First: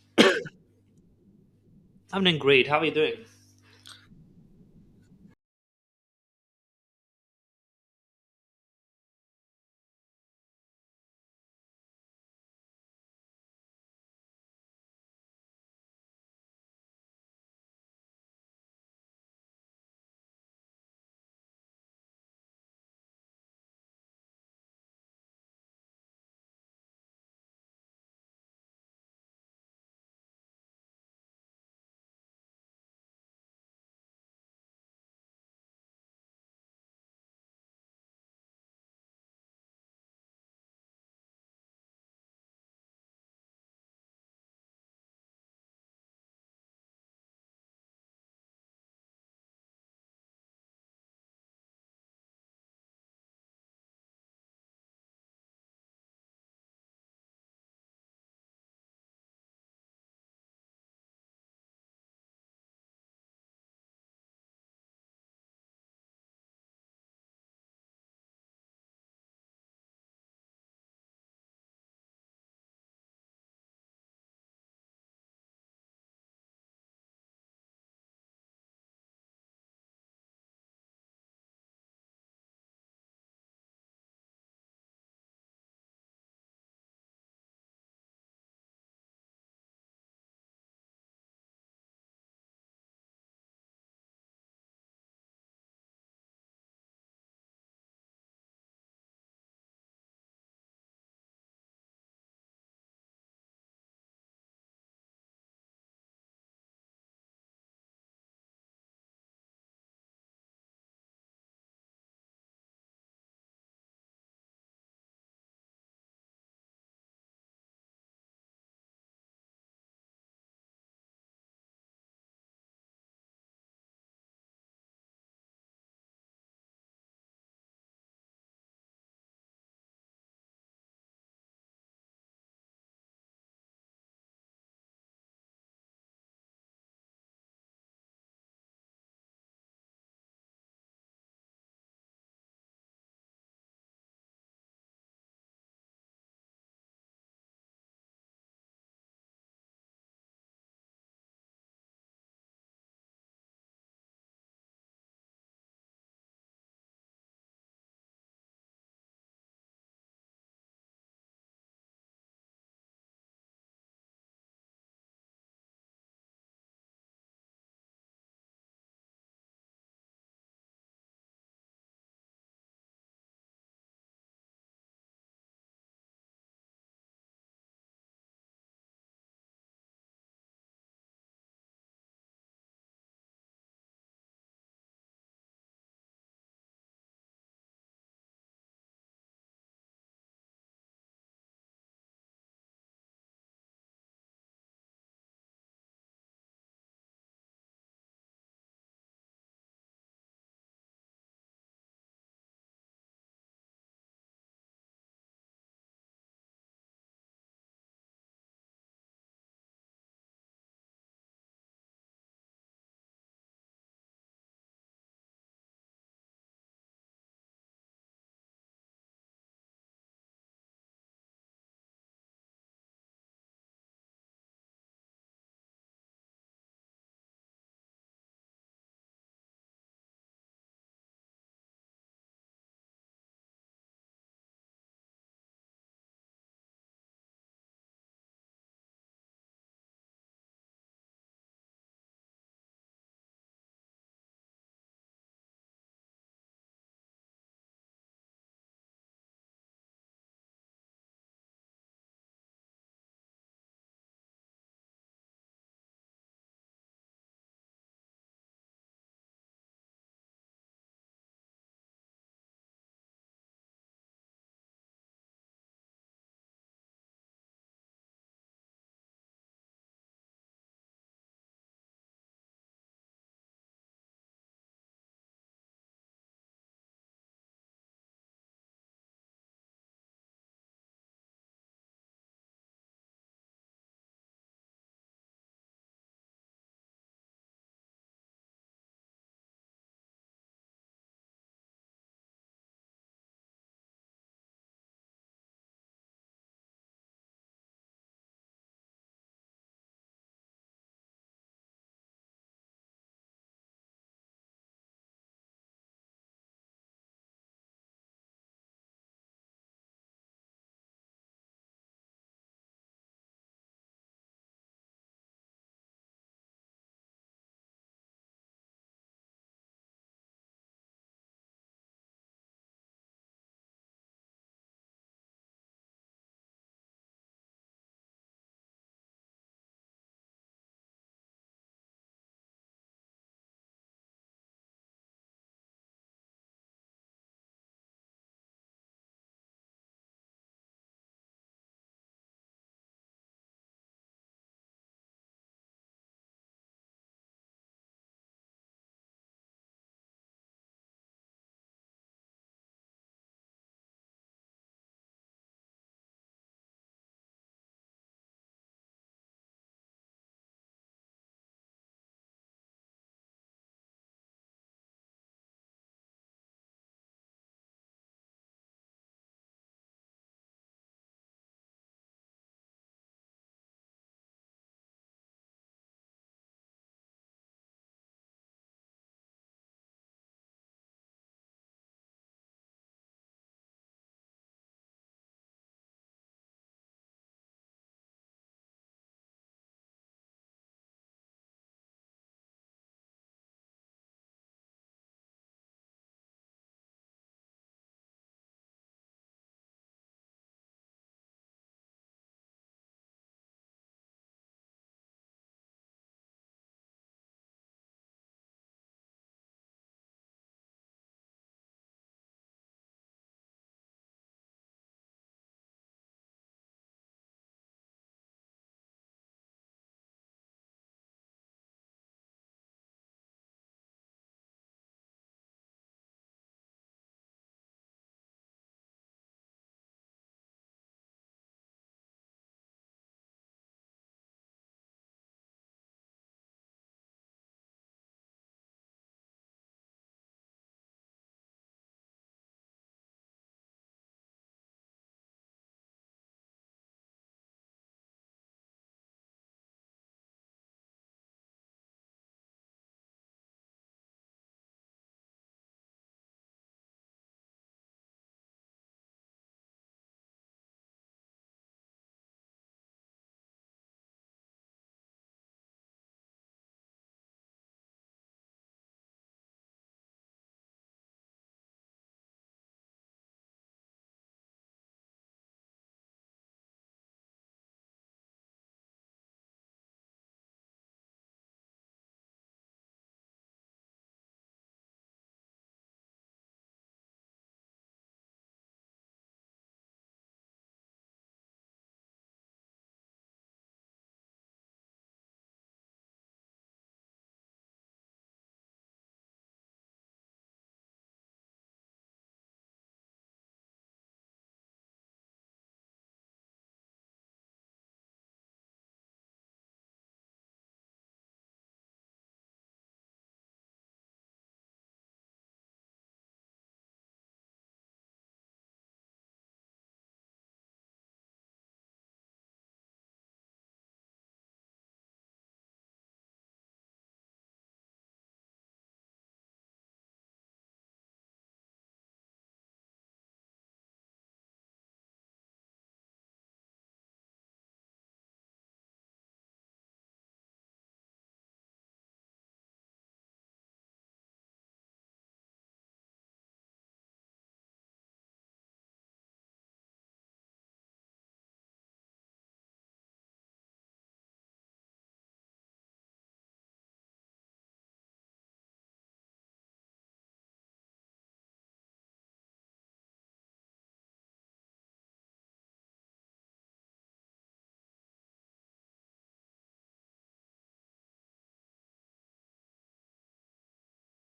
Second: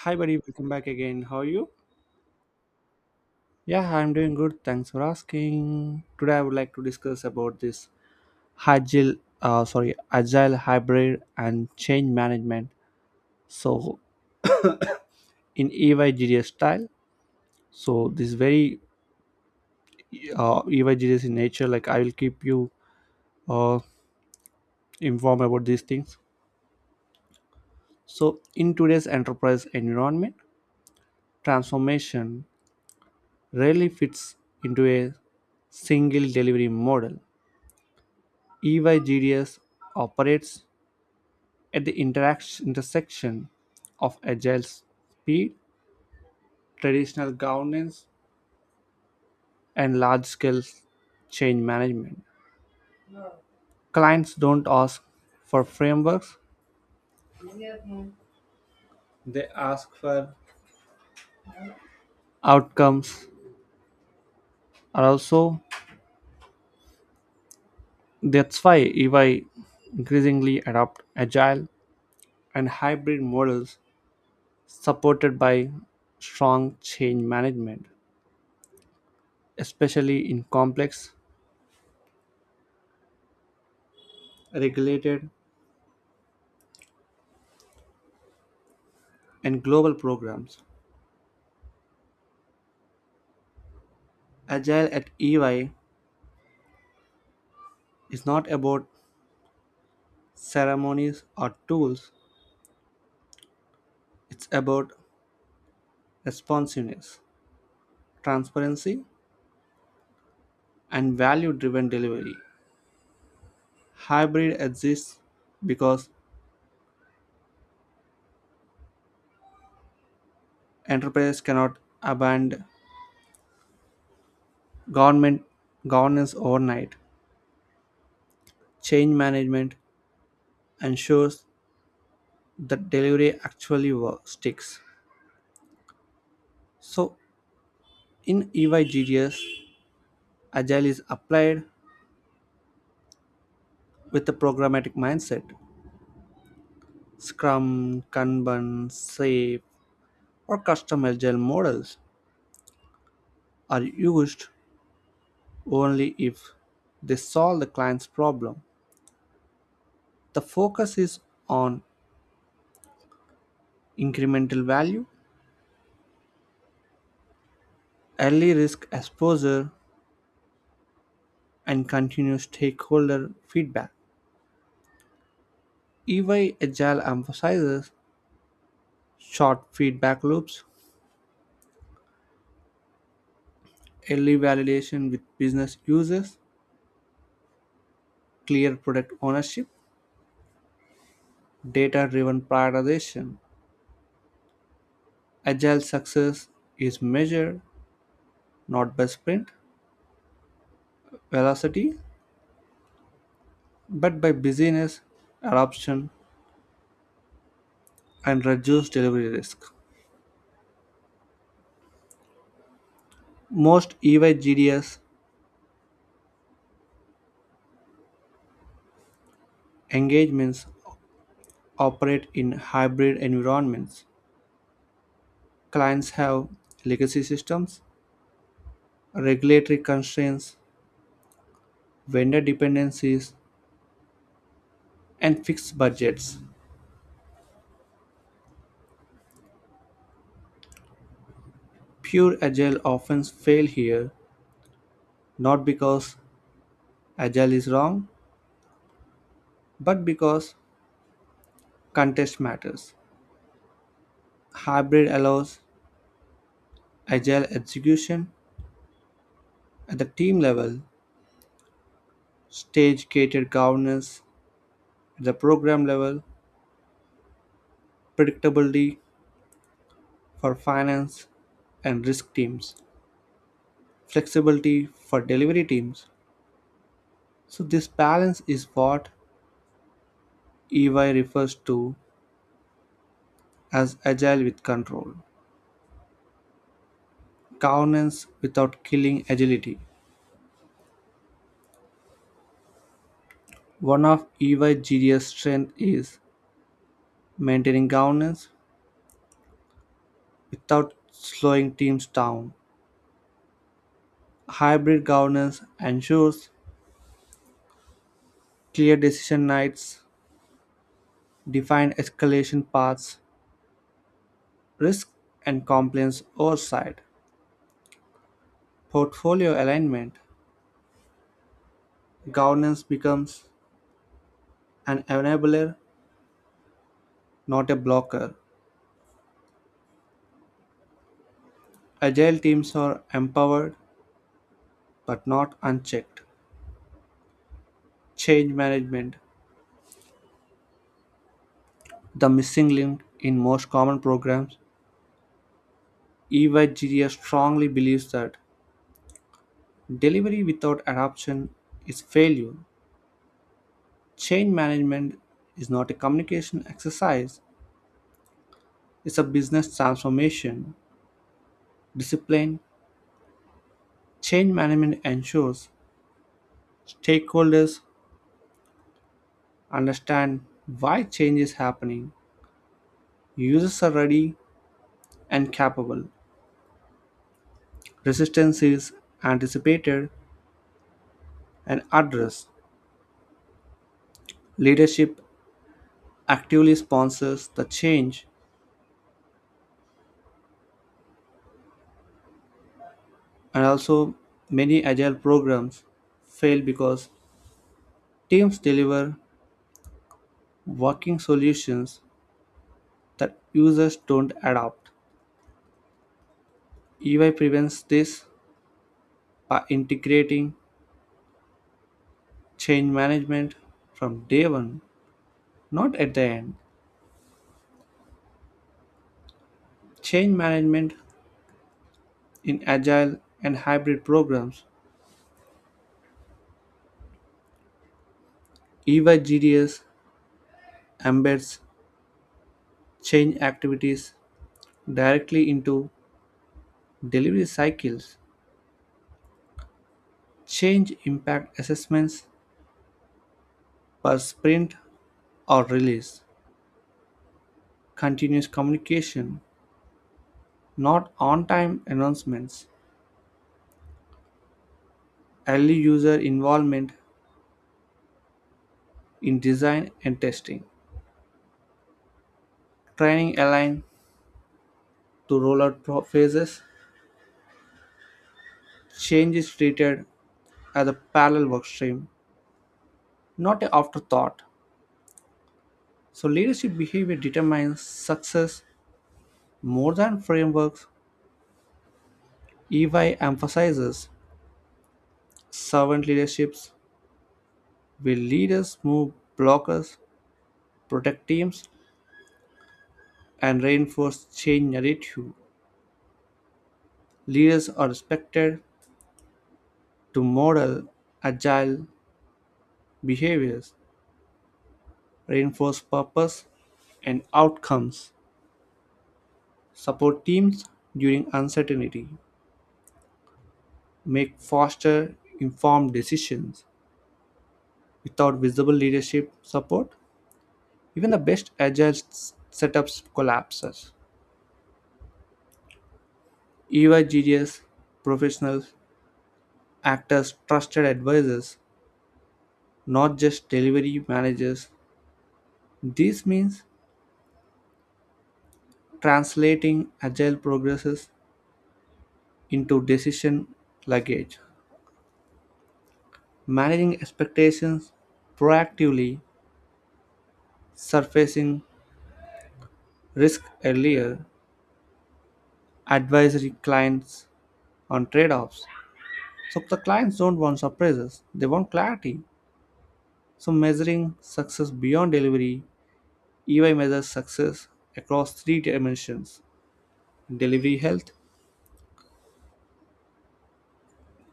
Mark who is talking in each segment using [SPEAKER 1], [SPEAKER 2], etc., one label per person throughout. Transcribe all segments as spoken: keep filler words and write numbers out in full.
[SPEAKER 1] Hi, buddy. Welcome back again. How are you?
[SPEAKER 2] I'm doing great. How are you doing?
[SPEAKER 1] Yeah, I'm doing good. Thanks for asking. Today, I would like to discuss about this agile, uh, sorry, agile, hybrid, and change management. So, in E Y G D S style, so this very uh, E Y G D S in nature. Like I will keep you uh, informed about these things. So, in today's enterprise environment, transformation rarely fits into a single delivery model. E Y G D S operates at the interacts intersection of agile speed, traditional governance, and large scale change management. Clients don't ask for frameworks, they ask for outcomes. And also, that's why E Y increasingly adopt agile and hybrid models supported by strong change management, especially in complex, regulated, and global programs. Agile at E Y, it's not about ceremonies or tools, it's about responsiveness, transparency, and value driven delivery. Hybrid exists because enterprises cannot abandon government governance overnight. Change management ensures that delivery actually works, sticks. So, in E Y G G S, agile is applied with a programmatic mindset. Scrum, Kanban, SAFe, or custom agile models are used only if they solve the client's problem. The focus is on incremental value, early risk exposure, and continuous stakeholder feedback. E Y Agile emphasizes short feedback loops, early validation with business users, clear product ownership, data driven prioritization. Agile success is measured not by sprint velocity but by busyness, adoption, and reduced delivery risk. Most E Y G D S engagements operate in hybrid environments. Clients have legacy systems, regulatory constraints, vendor dependencies, and fixed budgets. Pure agile often fail here, not because agile is wrong, but because context matters. Hybrid allows agile execution at the team level, stage gated governance at the program level, predictability for finance and risk teams, flexibility for delivery teams. So, this balance is what E Y refers to as agile with control, governance without killing agility. One of E Y G D S strengths is maintaining governance without slowing teams down. Hybrid governance ensures clear decision nights, defined escalation paths, risk and compliance oversight, portfolio alignment. Governance becomes an enabler, not a blocker. Agile teams are empowered but not unchecked. Change management, the missing link in most common programs. E Y G D S strongly believes that delivery without adoption is failure. Change management is not a communication exercise, it's a business transformation. Discipline, change management ensures stakeholders understand why change is happening. Users are ready and capable. Resistance is anticipated and addressed. Leadership actively sponsors the change, and also many agile programs fail because teams deliver working solutions that users don't adopt. E Y prevents this by integrating change management from day one, not at the end. Change management in agile and hybrid programs, E Y G D S embeds change activities directly into delivery cycles. Change impact assessments per sprint or release, continuous communication, not on time announcements, early user involvement in design and testing, training aligned to rollout phases. Change is treated as a parallel workstream, not an afterthought. So, leadership behavior determines success more than frameworks. E Y emphasizes servant leaderships, where leaders move blockers, protect teams, and reinforce change narrative. Leaders are expected to model agile behaviors, reinforce purpose and outcomes, support teams during uncertainty, make faster informed decisions. Without visible leadership support, even the best agile s- setups collapses. E Y G D S professionals act as trusted advisors, not just delivery managers. This means translating agile progresses into decision luggage, managing expectations proactively, surfacing risk earlier, advisory clients on trade offs. So the clients don't want surprises, they want clarity. So, measuring success beyond delivery, E Y measures success across three dimensions: delivery health,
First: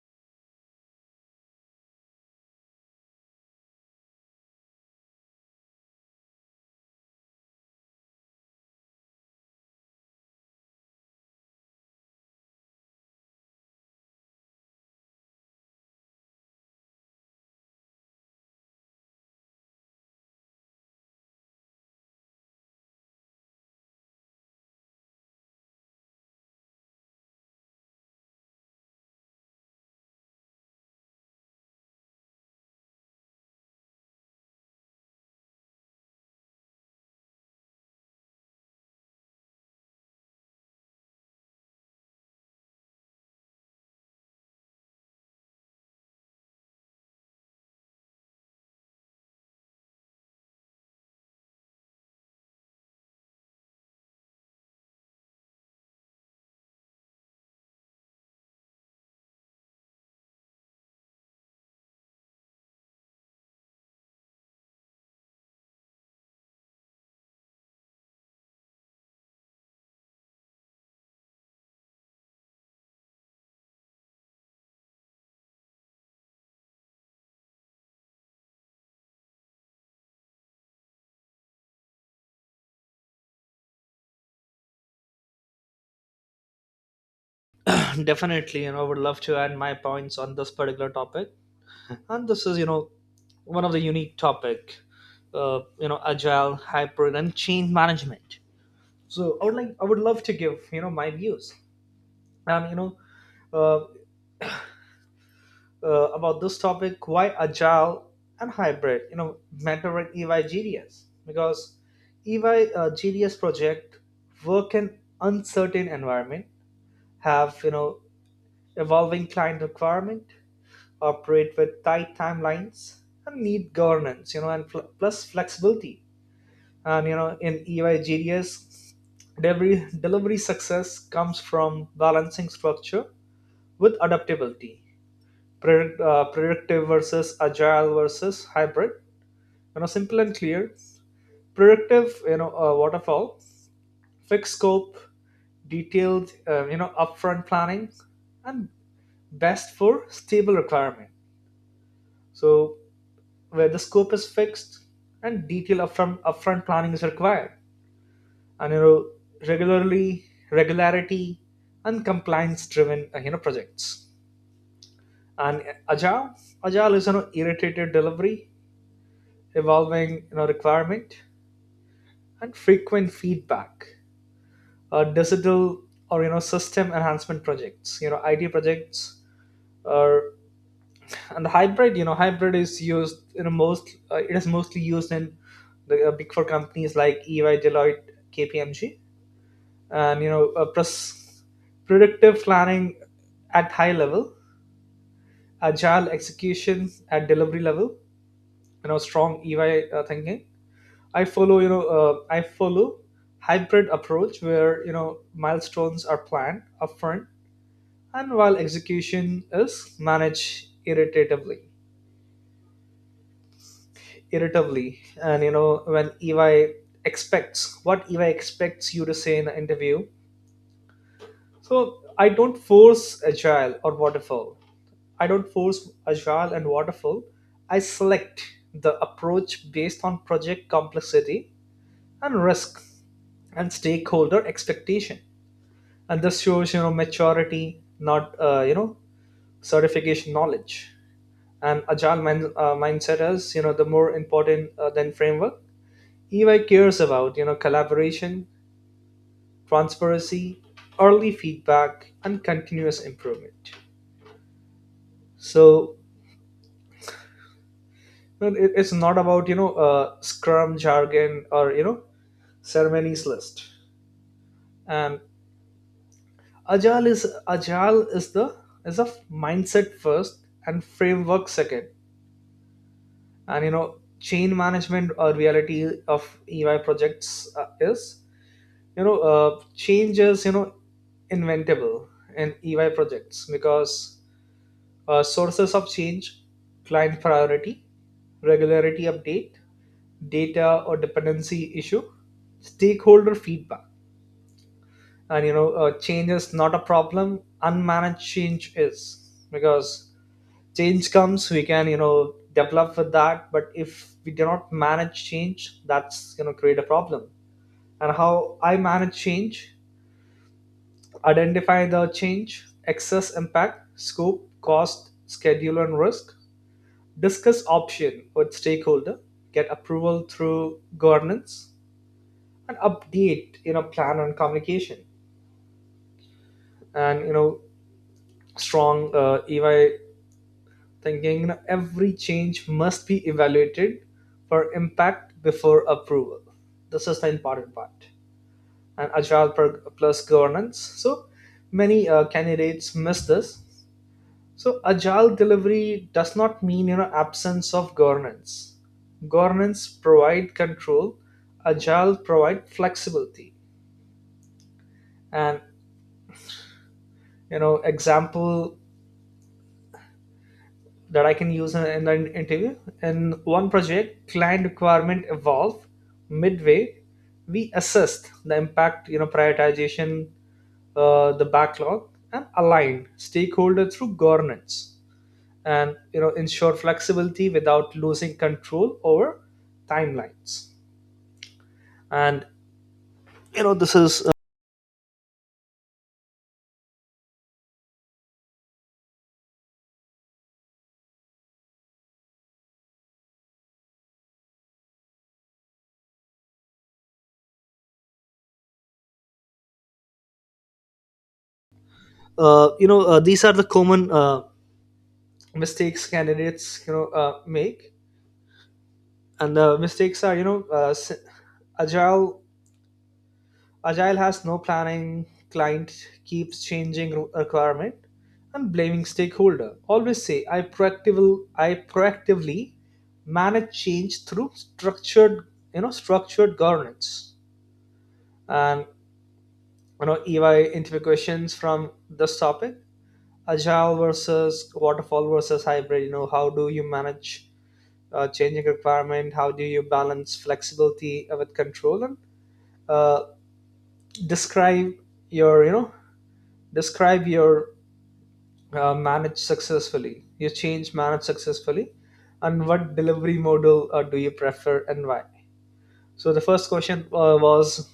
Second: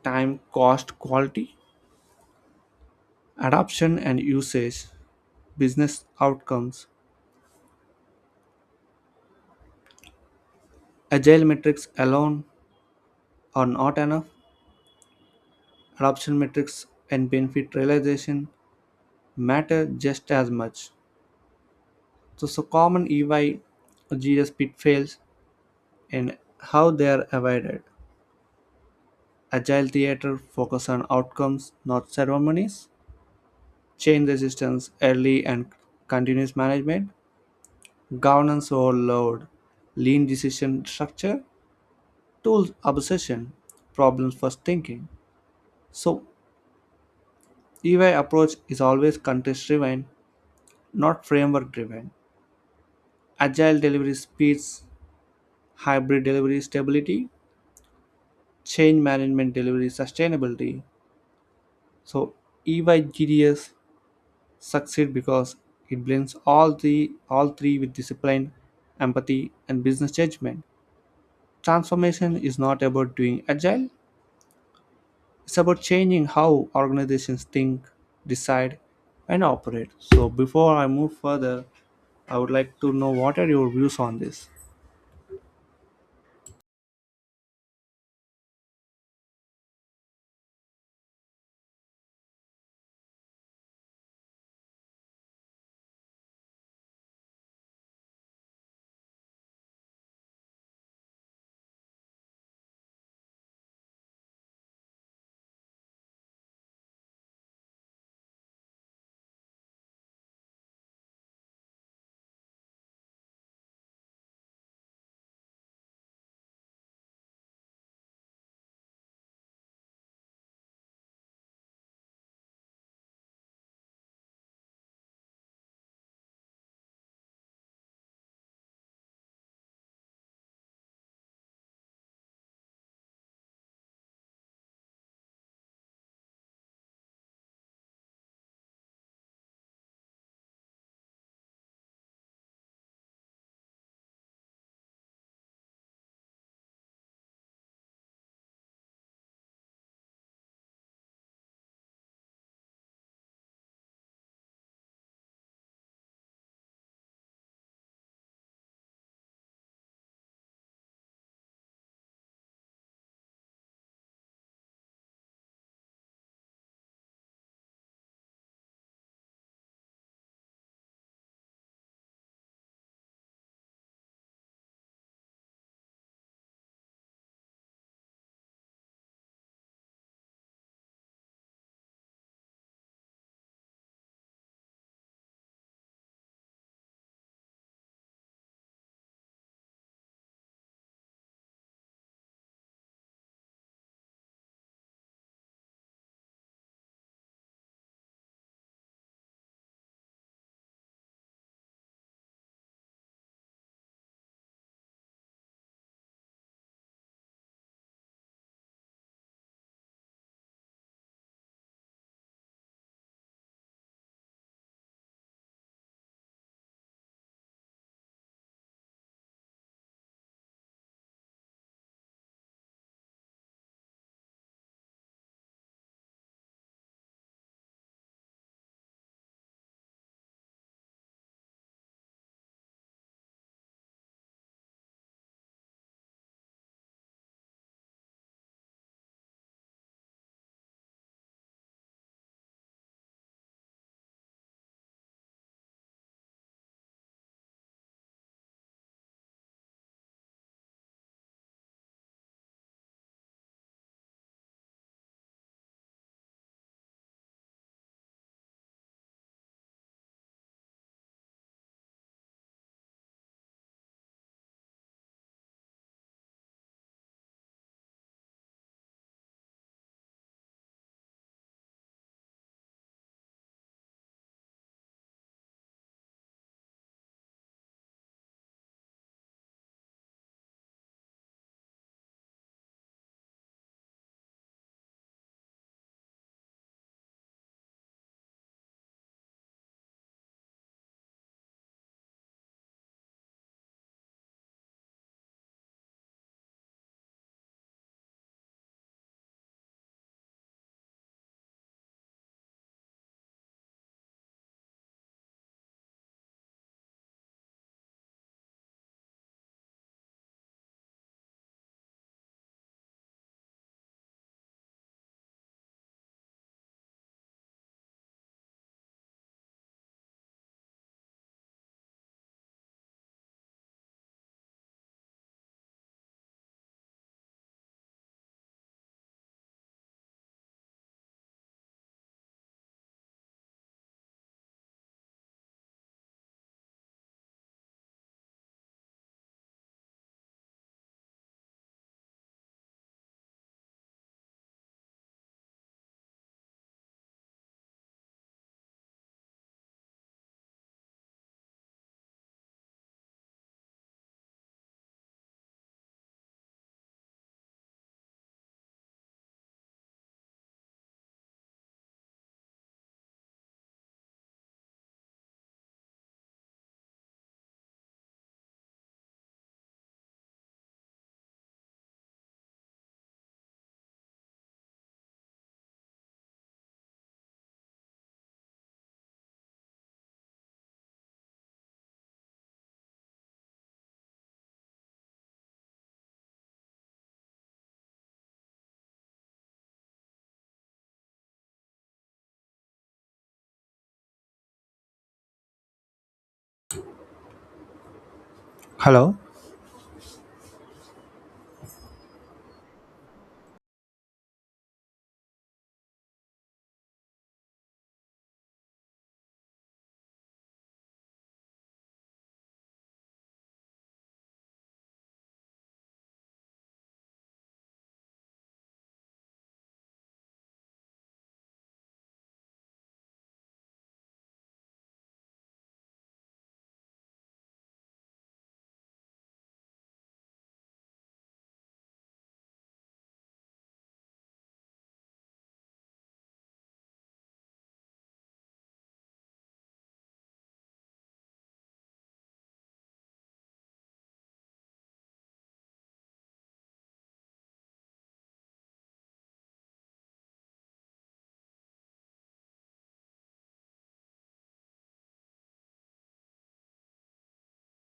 [SPEAKER 1] time, cost, quality, adoption, and usage, business outcomes. Agile metrics alone are not enough. Adoption metrics and benefit realization matter just as much. So, so common E Y or G S pitfalls and how they are avoided. Agile theater, focus on outcomes, not ceremonies. Change resistance, early and continuous management. Governance overload, lean decision structure. Tools obsession, problems first thinking. So, E Y approach is always context driven, not framework driven. Agile delivery speeds, hybrid delivery stability, change management delivery sustainability. So, E Y G D S succeed because it blends all the all three with discipline, empathy, and business judgment. Transformation is not about doing agile, it's about changing how organizations think, decide, and operate. So before I move further, I would like to know what are your views on this?
[SPEAKER 2] Definitely, you know, I would love to add my points on this particular topic. And this is, you know, one of the unique topic, uh, you know, agile, hybrid, and change management. So I would like, I would love to give, you know, my views and you know, uh, uh, about this topic, why agile and hybrid, you know, matter at E Y because E Y uh, G D S project work in uncertain environment have you know evolving client requirement, operate with tight timelines, and need governance, you know, and fl- plus flexibility. And you know, in E Y G D S, delivery, delivery success comes from balancing structure with adaptability, predict, uh, predictive versus agile versus hybrid. You know, simple and clear. Predictive, you know, uh, waterfall, fixed scope, detailed, uh, you know, upfront planning, and best for stable requirement. So where the scope is fixed and detailed upfront, upfront planning is required and you know regularly regularity and compliance driven uh, you know projects and agile agile is you know iterative delivery evolving you know requirement and frequent feedback, uh, digital or you know system enhancement projects, you know id projects are, and the hybrid, you know hybrid is used in a most uh, it is mostly used in the uh, big four companies like E Y, Deloitte, KPMG, and you know, uh, plus predictive planning at high level, agile execution at delivery level. You know strong E Y uh, thinking. i follow you know uh, I follow hybrid approach where you know milestones are planned upfront and while execution is managed iteratively irritably. And you know when ey expects what E Y expects you to say in the interview. So i don't force agile or waterfall I don't force agile and waterfall. I select the approach based on project complexity and risk and stakeholder expectation, and this shows you know maturity, not uh, you know certification knowledge. And agile mind, uh, mindset is you know the more important uh, than framework. E Y cares about, you know, collaboration, transparency, early feedback, and continuous improvement. So you know, it- it's not about you know uh, Scrum jargon or you know ceremonies list. And agile is agile is the is a mindset first and framework second. And you know chain management or reality of E Y projects uh, is you know, uh, changes you know inventable in E Y projects because Uh, sources of change, client priority, regularity update, data or dependency issue, stakeholder feedback. And you know, uh, change is not a problem. Unmanaged change is, because change comes, we can you know develop with that. But if we do not manage change, that's gonna create a problem. And how I manage change: identify the change, excess impact, scope, cost, schedule, and risk, discuss option with stakeholder, get approval through governance, and update you know plan on communication. And you know strong uh, E Y thinking. You know, every change must be evaluated for impact before approval. This is the important part. And agile pro- plus governance. So many uh, candidates miss this. So agile delivery does not mean you know absence of governance. Governance provide control, agile provide flexibility. And you know, example that I can use in in the interview: in one project, client requirement evolve midway. We assessed the impact, you know, prioritization, uh, the backlog, and align stakeholder through governance, and you know ensure flexibility without losing control over timelines. And you know this is uh,
[SPEAKER 1] Hello.
[SPEAKER 2] uh, you know uh, these are the common uh, mistakes candidates you know uh, make. And the mistakes are, you know, uh, s- agile agile has no planning, client keeps changing re- requirement, and blaming stakeholder. Always say i proactively I proactively manage change through structured you know structured governance. And you know E Y interview questions from this topic: agile versus waterfall versus hybrid, you know, how do you manage uh, changing requirement, how do you balance flexibility with control, and uh, describe your you know describe your uh, manage successfully you change manage successfully, and what delivery model uh, do you prefer and why. So the first question uh, was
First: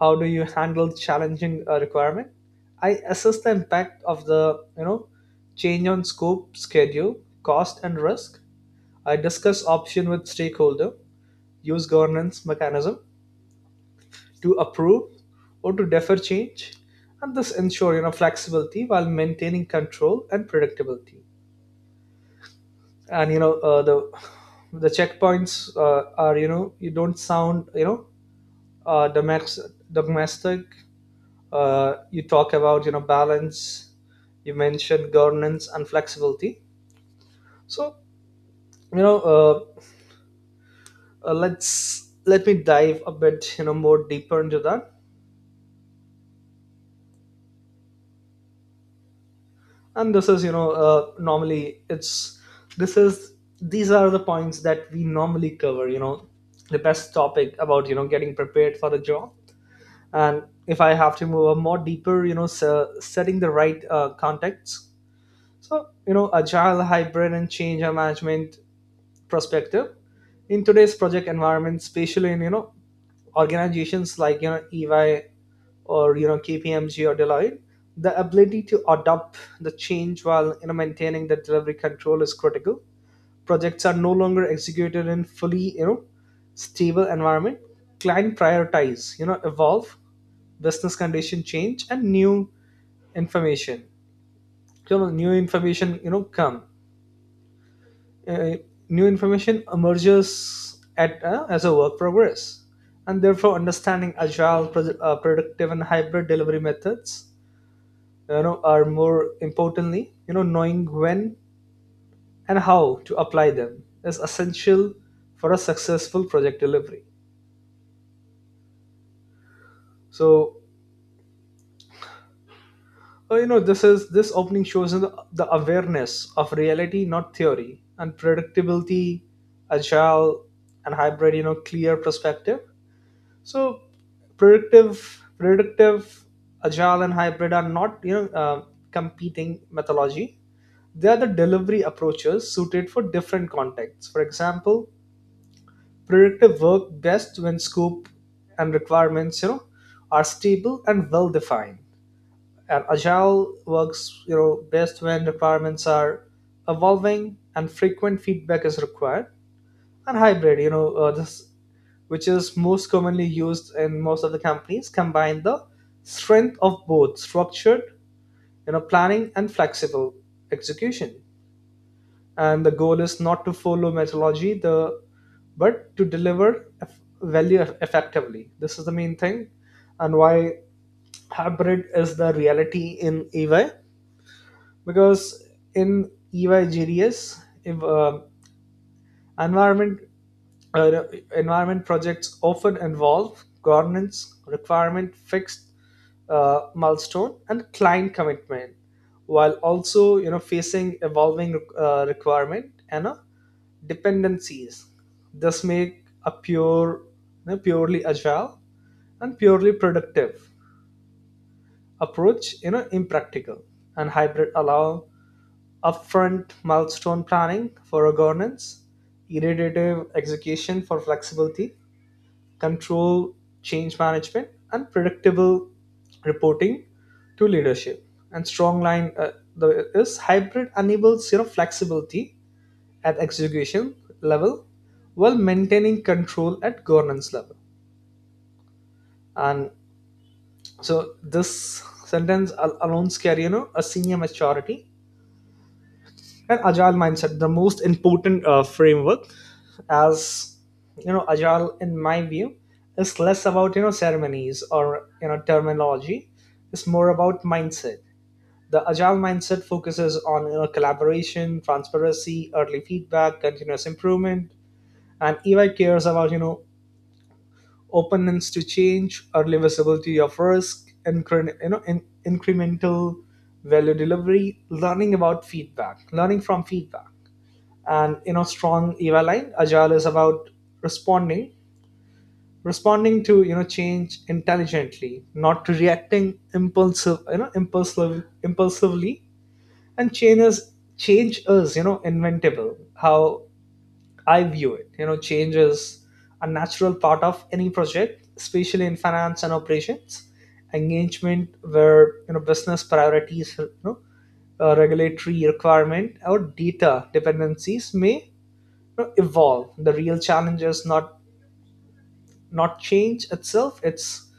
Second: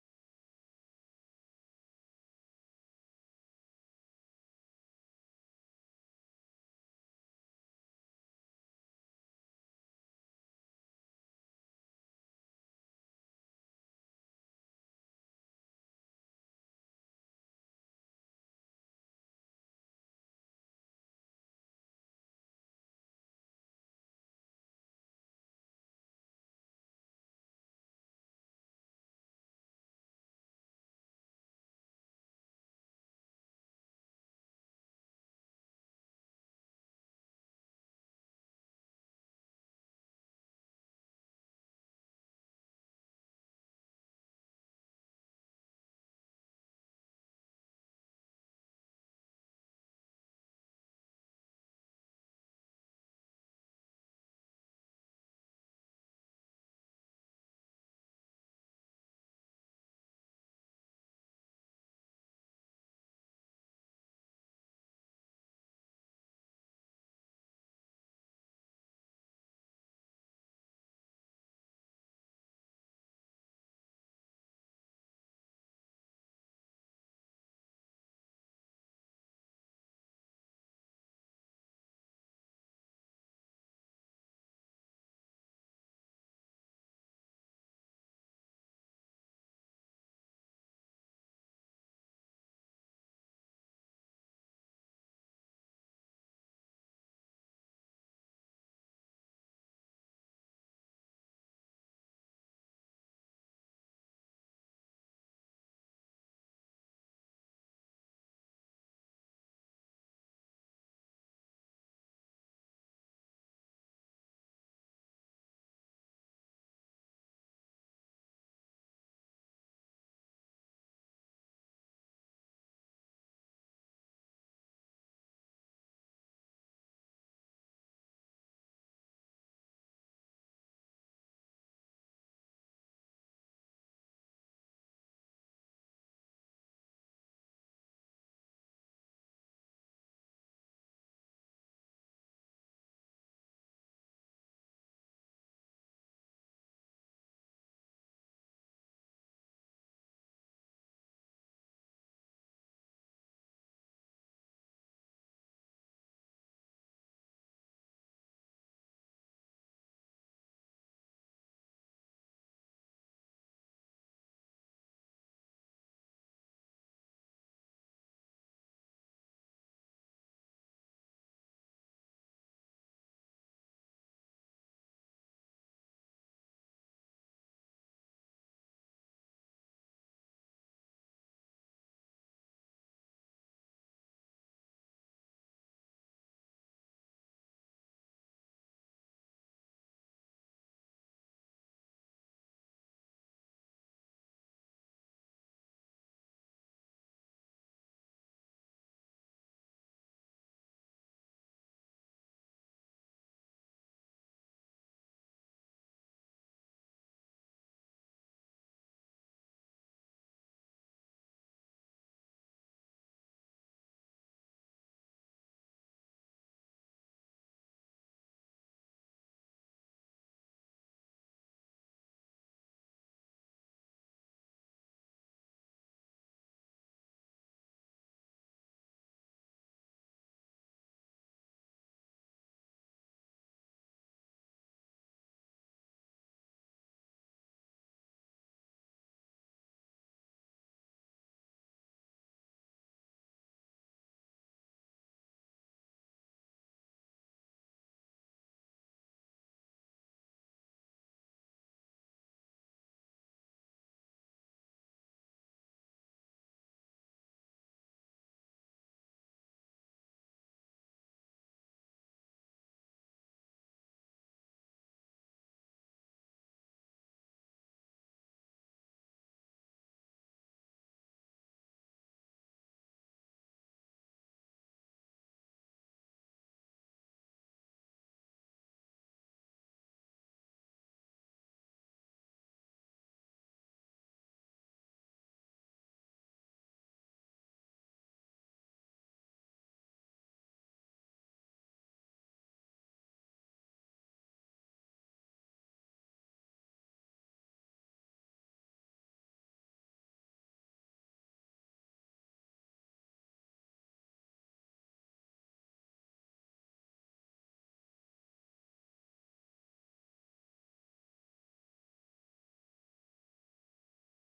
[SPEAKER 2] how do you handle challenging uh, requirement. I assess the impact of the you know change on scope, schedule, cost, and risk, I discuss option with stakeholder, use governance mechanism to approve or to defer change, and this ensure you know flexibility while maintaining control and predictability. And you know uh, the the checkpoints uh, are, you know, you don't sound, you know, uh, domex- domestic, uh, you talk about you know balance, you mentioned governance and flexibility. So you know, uh, uh, let's let me dive a bit you know more deeper into that. And this is, you know, uh, normally it's this is these are the points that we normally cover, you know, the best topic about you know getting prepared for the job. And if I have to move a more deeper, you know, se- setting the right uh, context. So you know agile, hybrid, and change management perspective. In today's project environment, especially in you know organizations like you know E Y or you know K P M G or Deloitte, the ability to adopt the change while you know maintaining the delivery control is critical. Projects are no longer executed in fully you know stable environment. Client prioritize you know evolve, business condition change, and new information. You know new information you know come uh, New information emerges at, uh, as a work progress, and therefore understanding agile pro- uh, productive and hybrid delivery methods, you know, are more importantly, you know, knowing when and how to apply them is essential for a successful project delivery. So uh, you know, this is this opening shows the, the awareness of reality, not theory, and predictability. Agile and hybrid, you know, clear perspective. So predictive, predictive, agile, and hybrid are not you know uh, competing methodology. They are the delivery approaches suited for different contexts. For example, predictive work best when scope and requirements you know are stable and well defined. And agile works you know best when requirements are evolving and frequent feedback is required. And hybrid, you know, uh, this which is most commonly used in most of the companies, combine the strength of both structured you know planning and flexible execution. And the goal is not to follow methodology the but to deliver eff- value eff- effectively. This is the main thing. And why hybrid is the reality in E Y? Because in E Y G D S, if, uh, environment Uh, environment projects often involve governance, requirement, fixed uh, milestone, and client commitment, while also you know facing evolving uh, requirement and uh, dependencies. This make a pure, you know, purely agile and purely productive approach you know impractical, and hybrid allow upfront milestone planning for a governance, iterative execution for flexibility, control change management, and predictable reporting to leadership. And strong line, uh, the, is hybrid enables you know flexibility at execution level while maintaining control at governance level. And so this sentence al- alone carry you know a senior maturity and agile mindset, the most important uh, framework. As you know agile in my view is less about you know ceremonies or you know terminology, it's more about mindset. The agile mindset focuses on, you know, collaboration, transparency, early feedback, continuous improvement. And EY cares about you know openness to change, early visibility of risk, incre- you know in- incremental value delivery, learning about feedback learning from feedback. And you know strong eva line: agile is about responding responding to you know change intelligently, not reacting impulsive you know impulsive impulsively. And change is change is you know inventable. How I view it: you know change is a natural part of any project, especially in finance and operations engagement, where you know business priorities you know, uh, regulatory requirement or data dependencies may you know evolve. The real challenge is not not change itself, it's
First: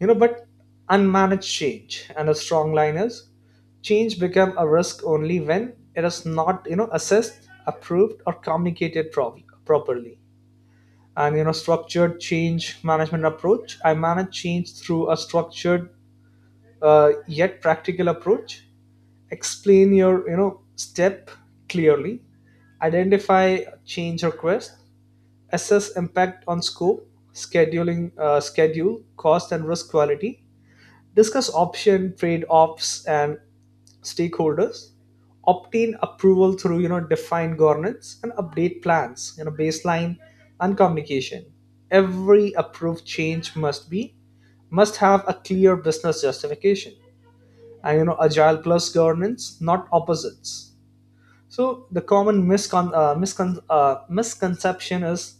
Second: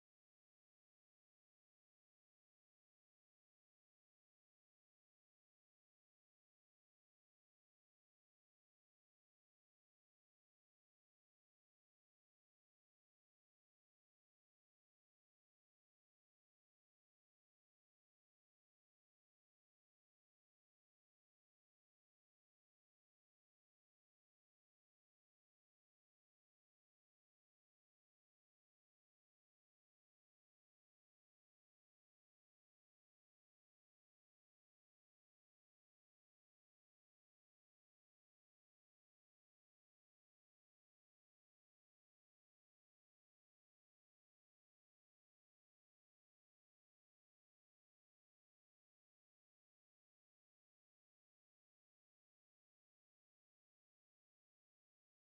[SPEAKER 2] you know but unmanaged change. And a strong line is: change become a risk only when it is not you know assessed, approved, or communicated prov- properly. And you know structured change management approach: I manage change through a structured uh, yet practical approach. Explain your, you know, step clearly: identify change request, assess impact on scope, scheduling, uh, schedule, cost, and risk quality, discuss option, trade-offs, and stakeholders, obtain approval through you know defined governance, and update plans, you know, baseline and communication. Every approved change must be must have a clear business justification. And you know agile plus governance, not opposites. So the common miscon- uh, miscon- uh, misconception is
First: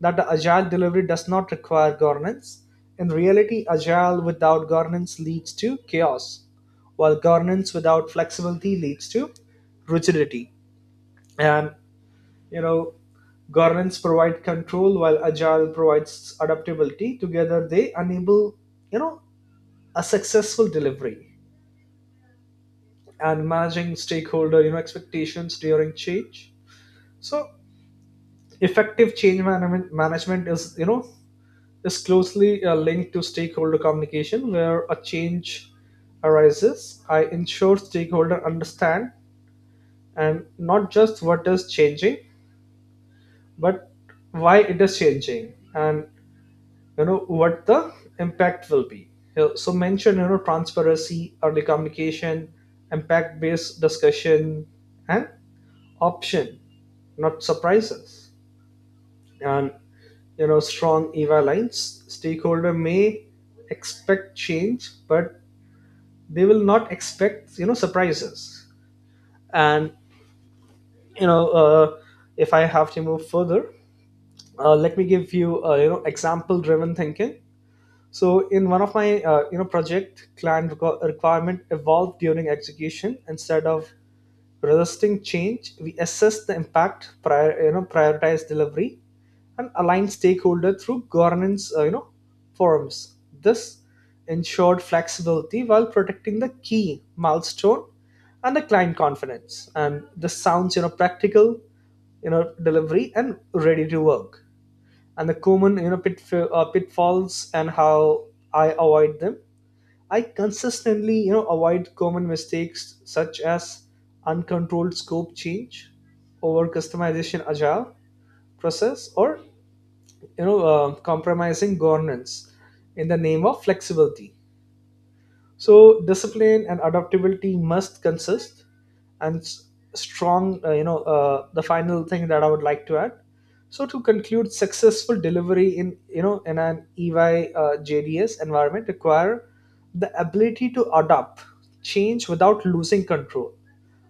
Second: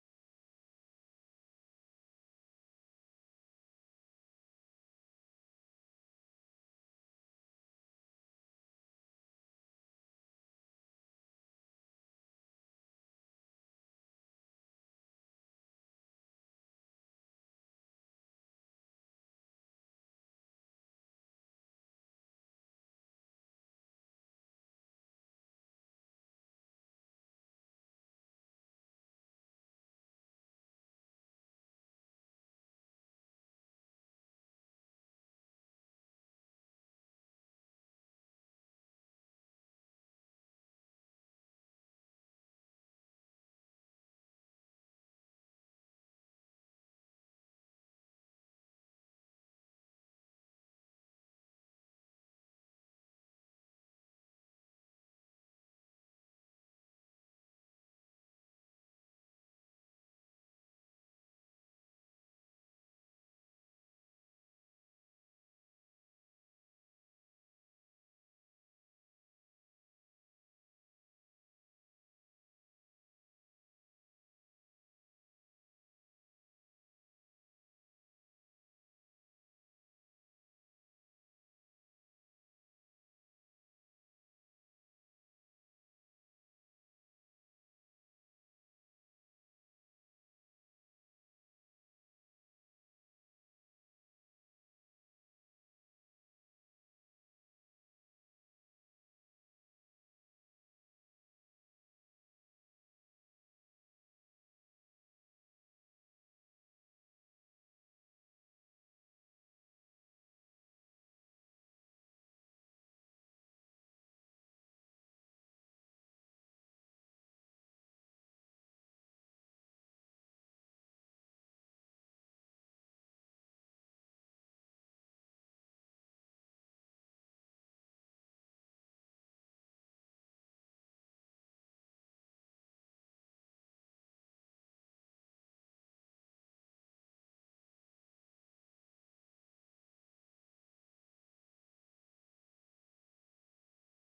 [SPEAKER 2] that the agile delivery does not require governance. In reality, agile without governance leads to chaos, while governance without flexibility leads to rigidity. And you know, governance provide control while agile provides adaptability. Together, they enable you know a successful delivery and managing stakeholder you know expectations during change. So effective change management management is you know is closely uh, linked to stakeholder communication. Where a change arises, I ensure stakeholder understand, and not just what is changing but why it is changing and you know what the impact will be. So so mention you know transparency, early communication, impact based discussion, and option, not surprises. And you know strong eva lines: stakeholder may expect change but they will not expect you know surprises. And you know, uh, if I have to move further, uh, let me give you, uh, you know, example driven thinking. So in one of my, uh, you know, project, client requ- requirement evolved during execution. Instead of resisting change, we assess the impact, prior you know prioritize delivery, and align stakeholders through governance, uh, you know, forums. This ensured flexibility while protecting the key milestone and the client confidence. And this sounds you know practical, you know, delivery and ready to work. And the common, you know, pitf- uh, pitfalls and how I avoid them: I consistently you know avoid common mistakes such as uncontrolled scope change, over customization agile process, or you know uh, compromising governance in the name of flexibility. So discipline and adaptability must consist. And s- strong, uh, you know uh, the final thing that I would like to add: so to conclude, successful delivery in you know in an E Y uh, J D S environment require the ability to adapt change without losing control.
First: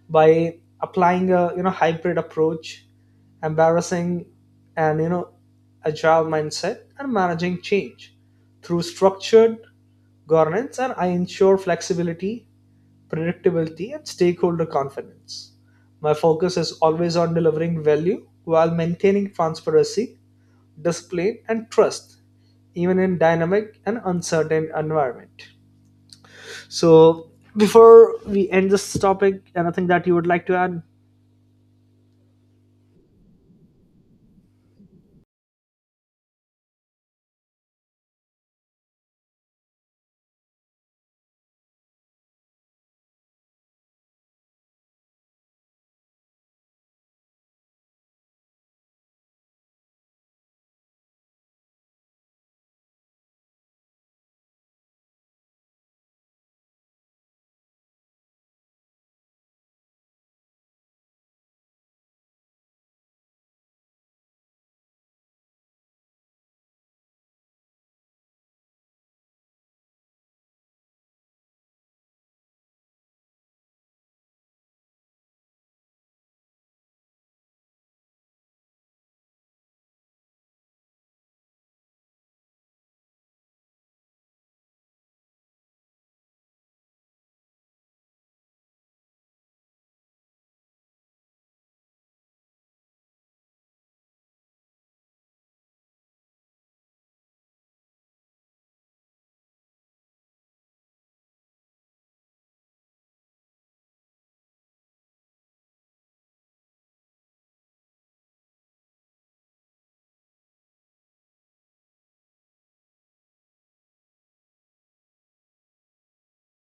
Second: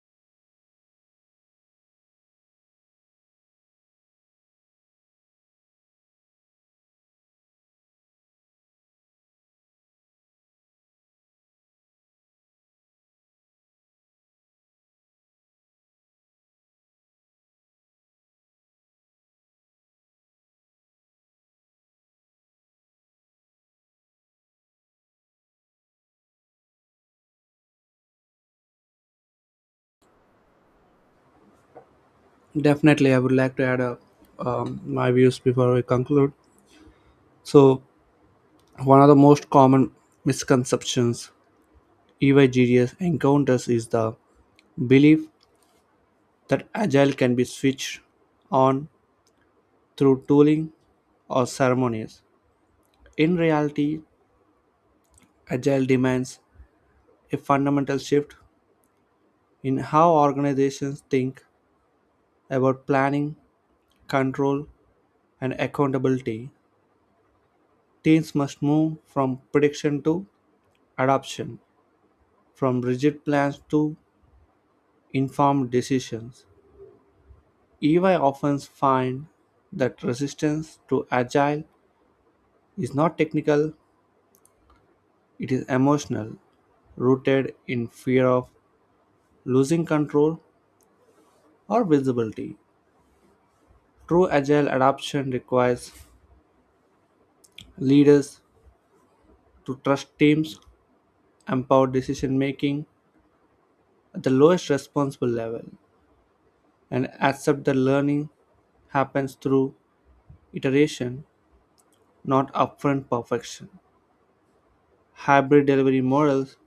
[SPEAKER 2] By applying a you know hybrid approach, embarrassing and you know agile mindset, and managing change through structured governance, and I ensure flexibility, predictability, and stakeholder confidence. My focus is always on delivering value while maintaining transparency, discipline, and trust, even in dynamic and uncertain environment. So before we end this topic, anything that you would like to add?
[SPEAKER 1] Definitely, I would like to add a, um, my views before we conclude. So, one of the most common misconceptions E Y G D S encounters is the belief that agile can be switched on through tooling or ceremonies. In reality, agile demands a fundamental shift in how organizations think about planning, control, and accountability. Teams must move from prediction to adoption, from rigid plans to informed decisions. E Y often find that resistance to agile is not technical, it is emotional, rooted in fear of losing control or visibility. True agile adoption requires leaders to trust teams, empower decision making at the lowest responsible level, and accept that learning happens through iteration, not upfront perfection. Hybrid delivery models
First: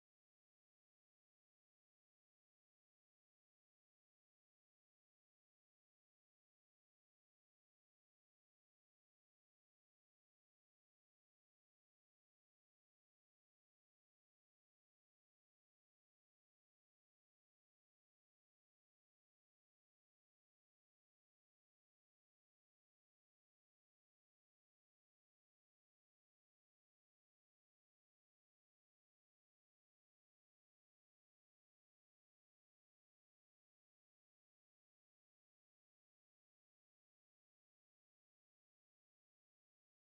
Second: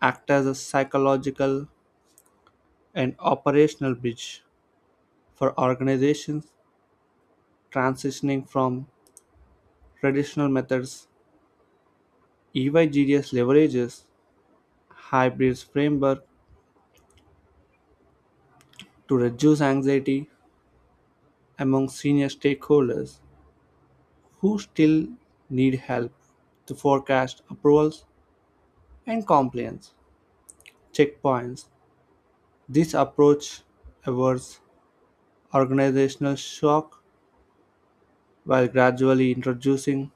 [SPEAKER 1] act as a psychological and operational bridge for organizations transitioning from traditional methods. E Y G D S leverages hybrids framework to reduce anxiety among senior stakeholders who still need help to forecast approvals and compliance checkpoints. This approach avoids organizational shock while gradually introducing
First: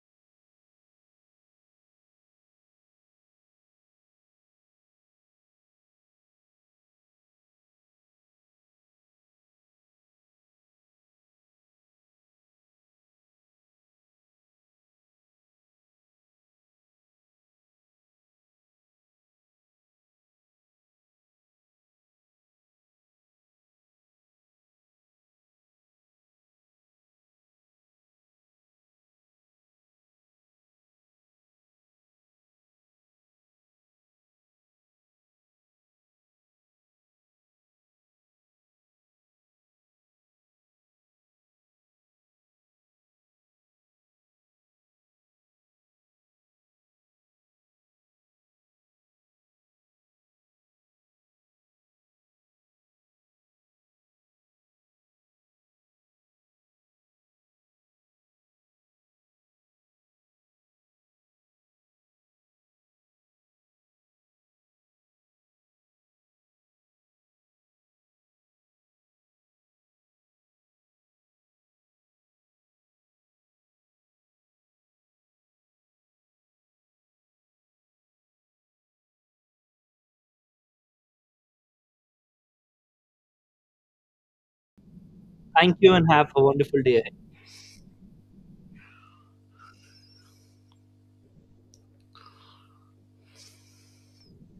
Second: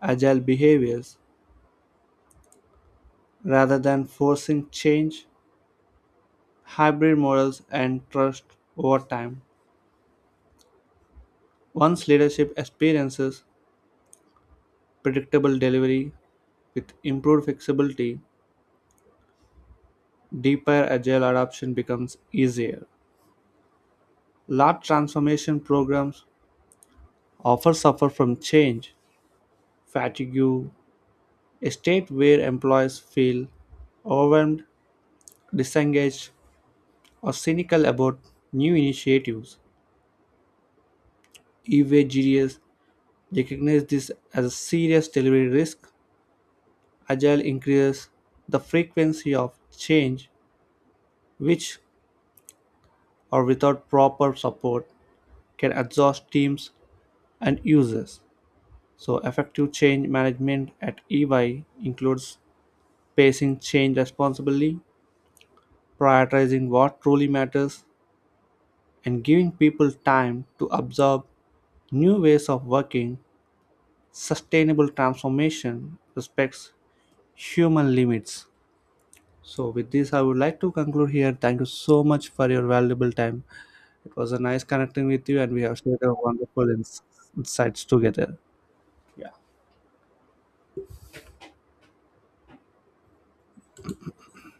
[SPEAKER 1] agile behaviors. Rather than forcing change, hybrid models, and trust over time. Once leadership experiences predictable delivery with improved flexibility, deeper agile adoption becomes easier. Large transformation programs often suffer from change fatigue, a state where employees feel overwhelmed, disengaged, or cynical about new initiatives. E V G D S recognize this as a serious delivery risk. Agile increases the frequency of change, which, or without proper support, can exhaust teams and users. So, effective change management at E Y includes pacing change responsibly, prioritizing what truly matters, and giving people time to absorb new ways of working. Sustainable transformation respects human limits. So, with this, I would like to conclude here. Thank you so much for your valuable time. It was a nice connecting with you, and we
[SPEAKER 2] Thank
[SPEAKER 1] have
[SPEAKER 2] you
[SPEAKER 1] shared
[SPEAKER 2] and
[SPEAKER 1] our
[SPEAKER 2] have a
[SPEAKER 1] wonderful
[SPEAKER 2] wonderful day
[SPEAKER 1] ins-
[SPEAKER 2] ahead.
[SPEAKER 1] insights together.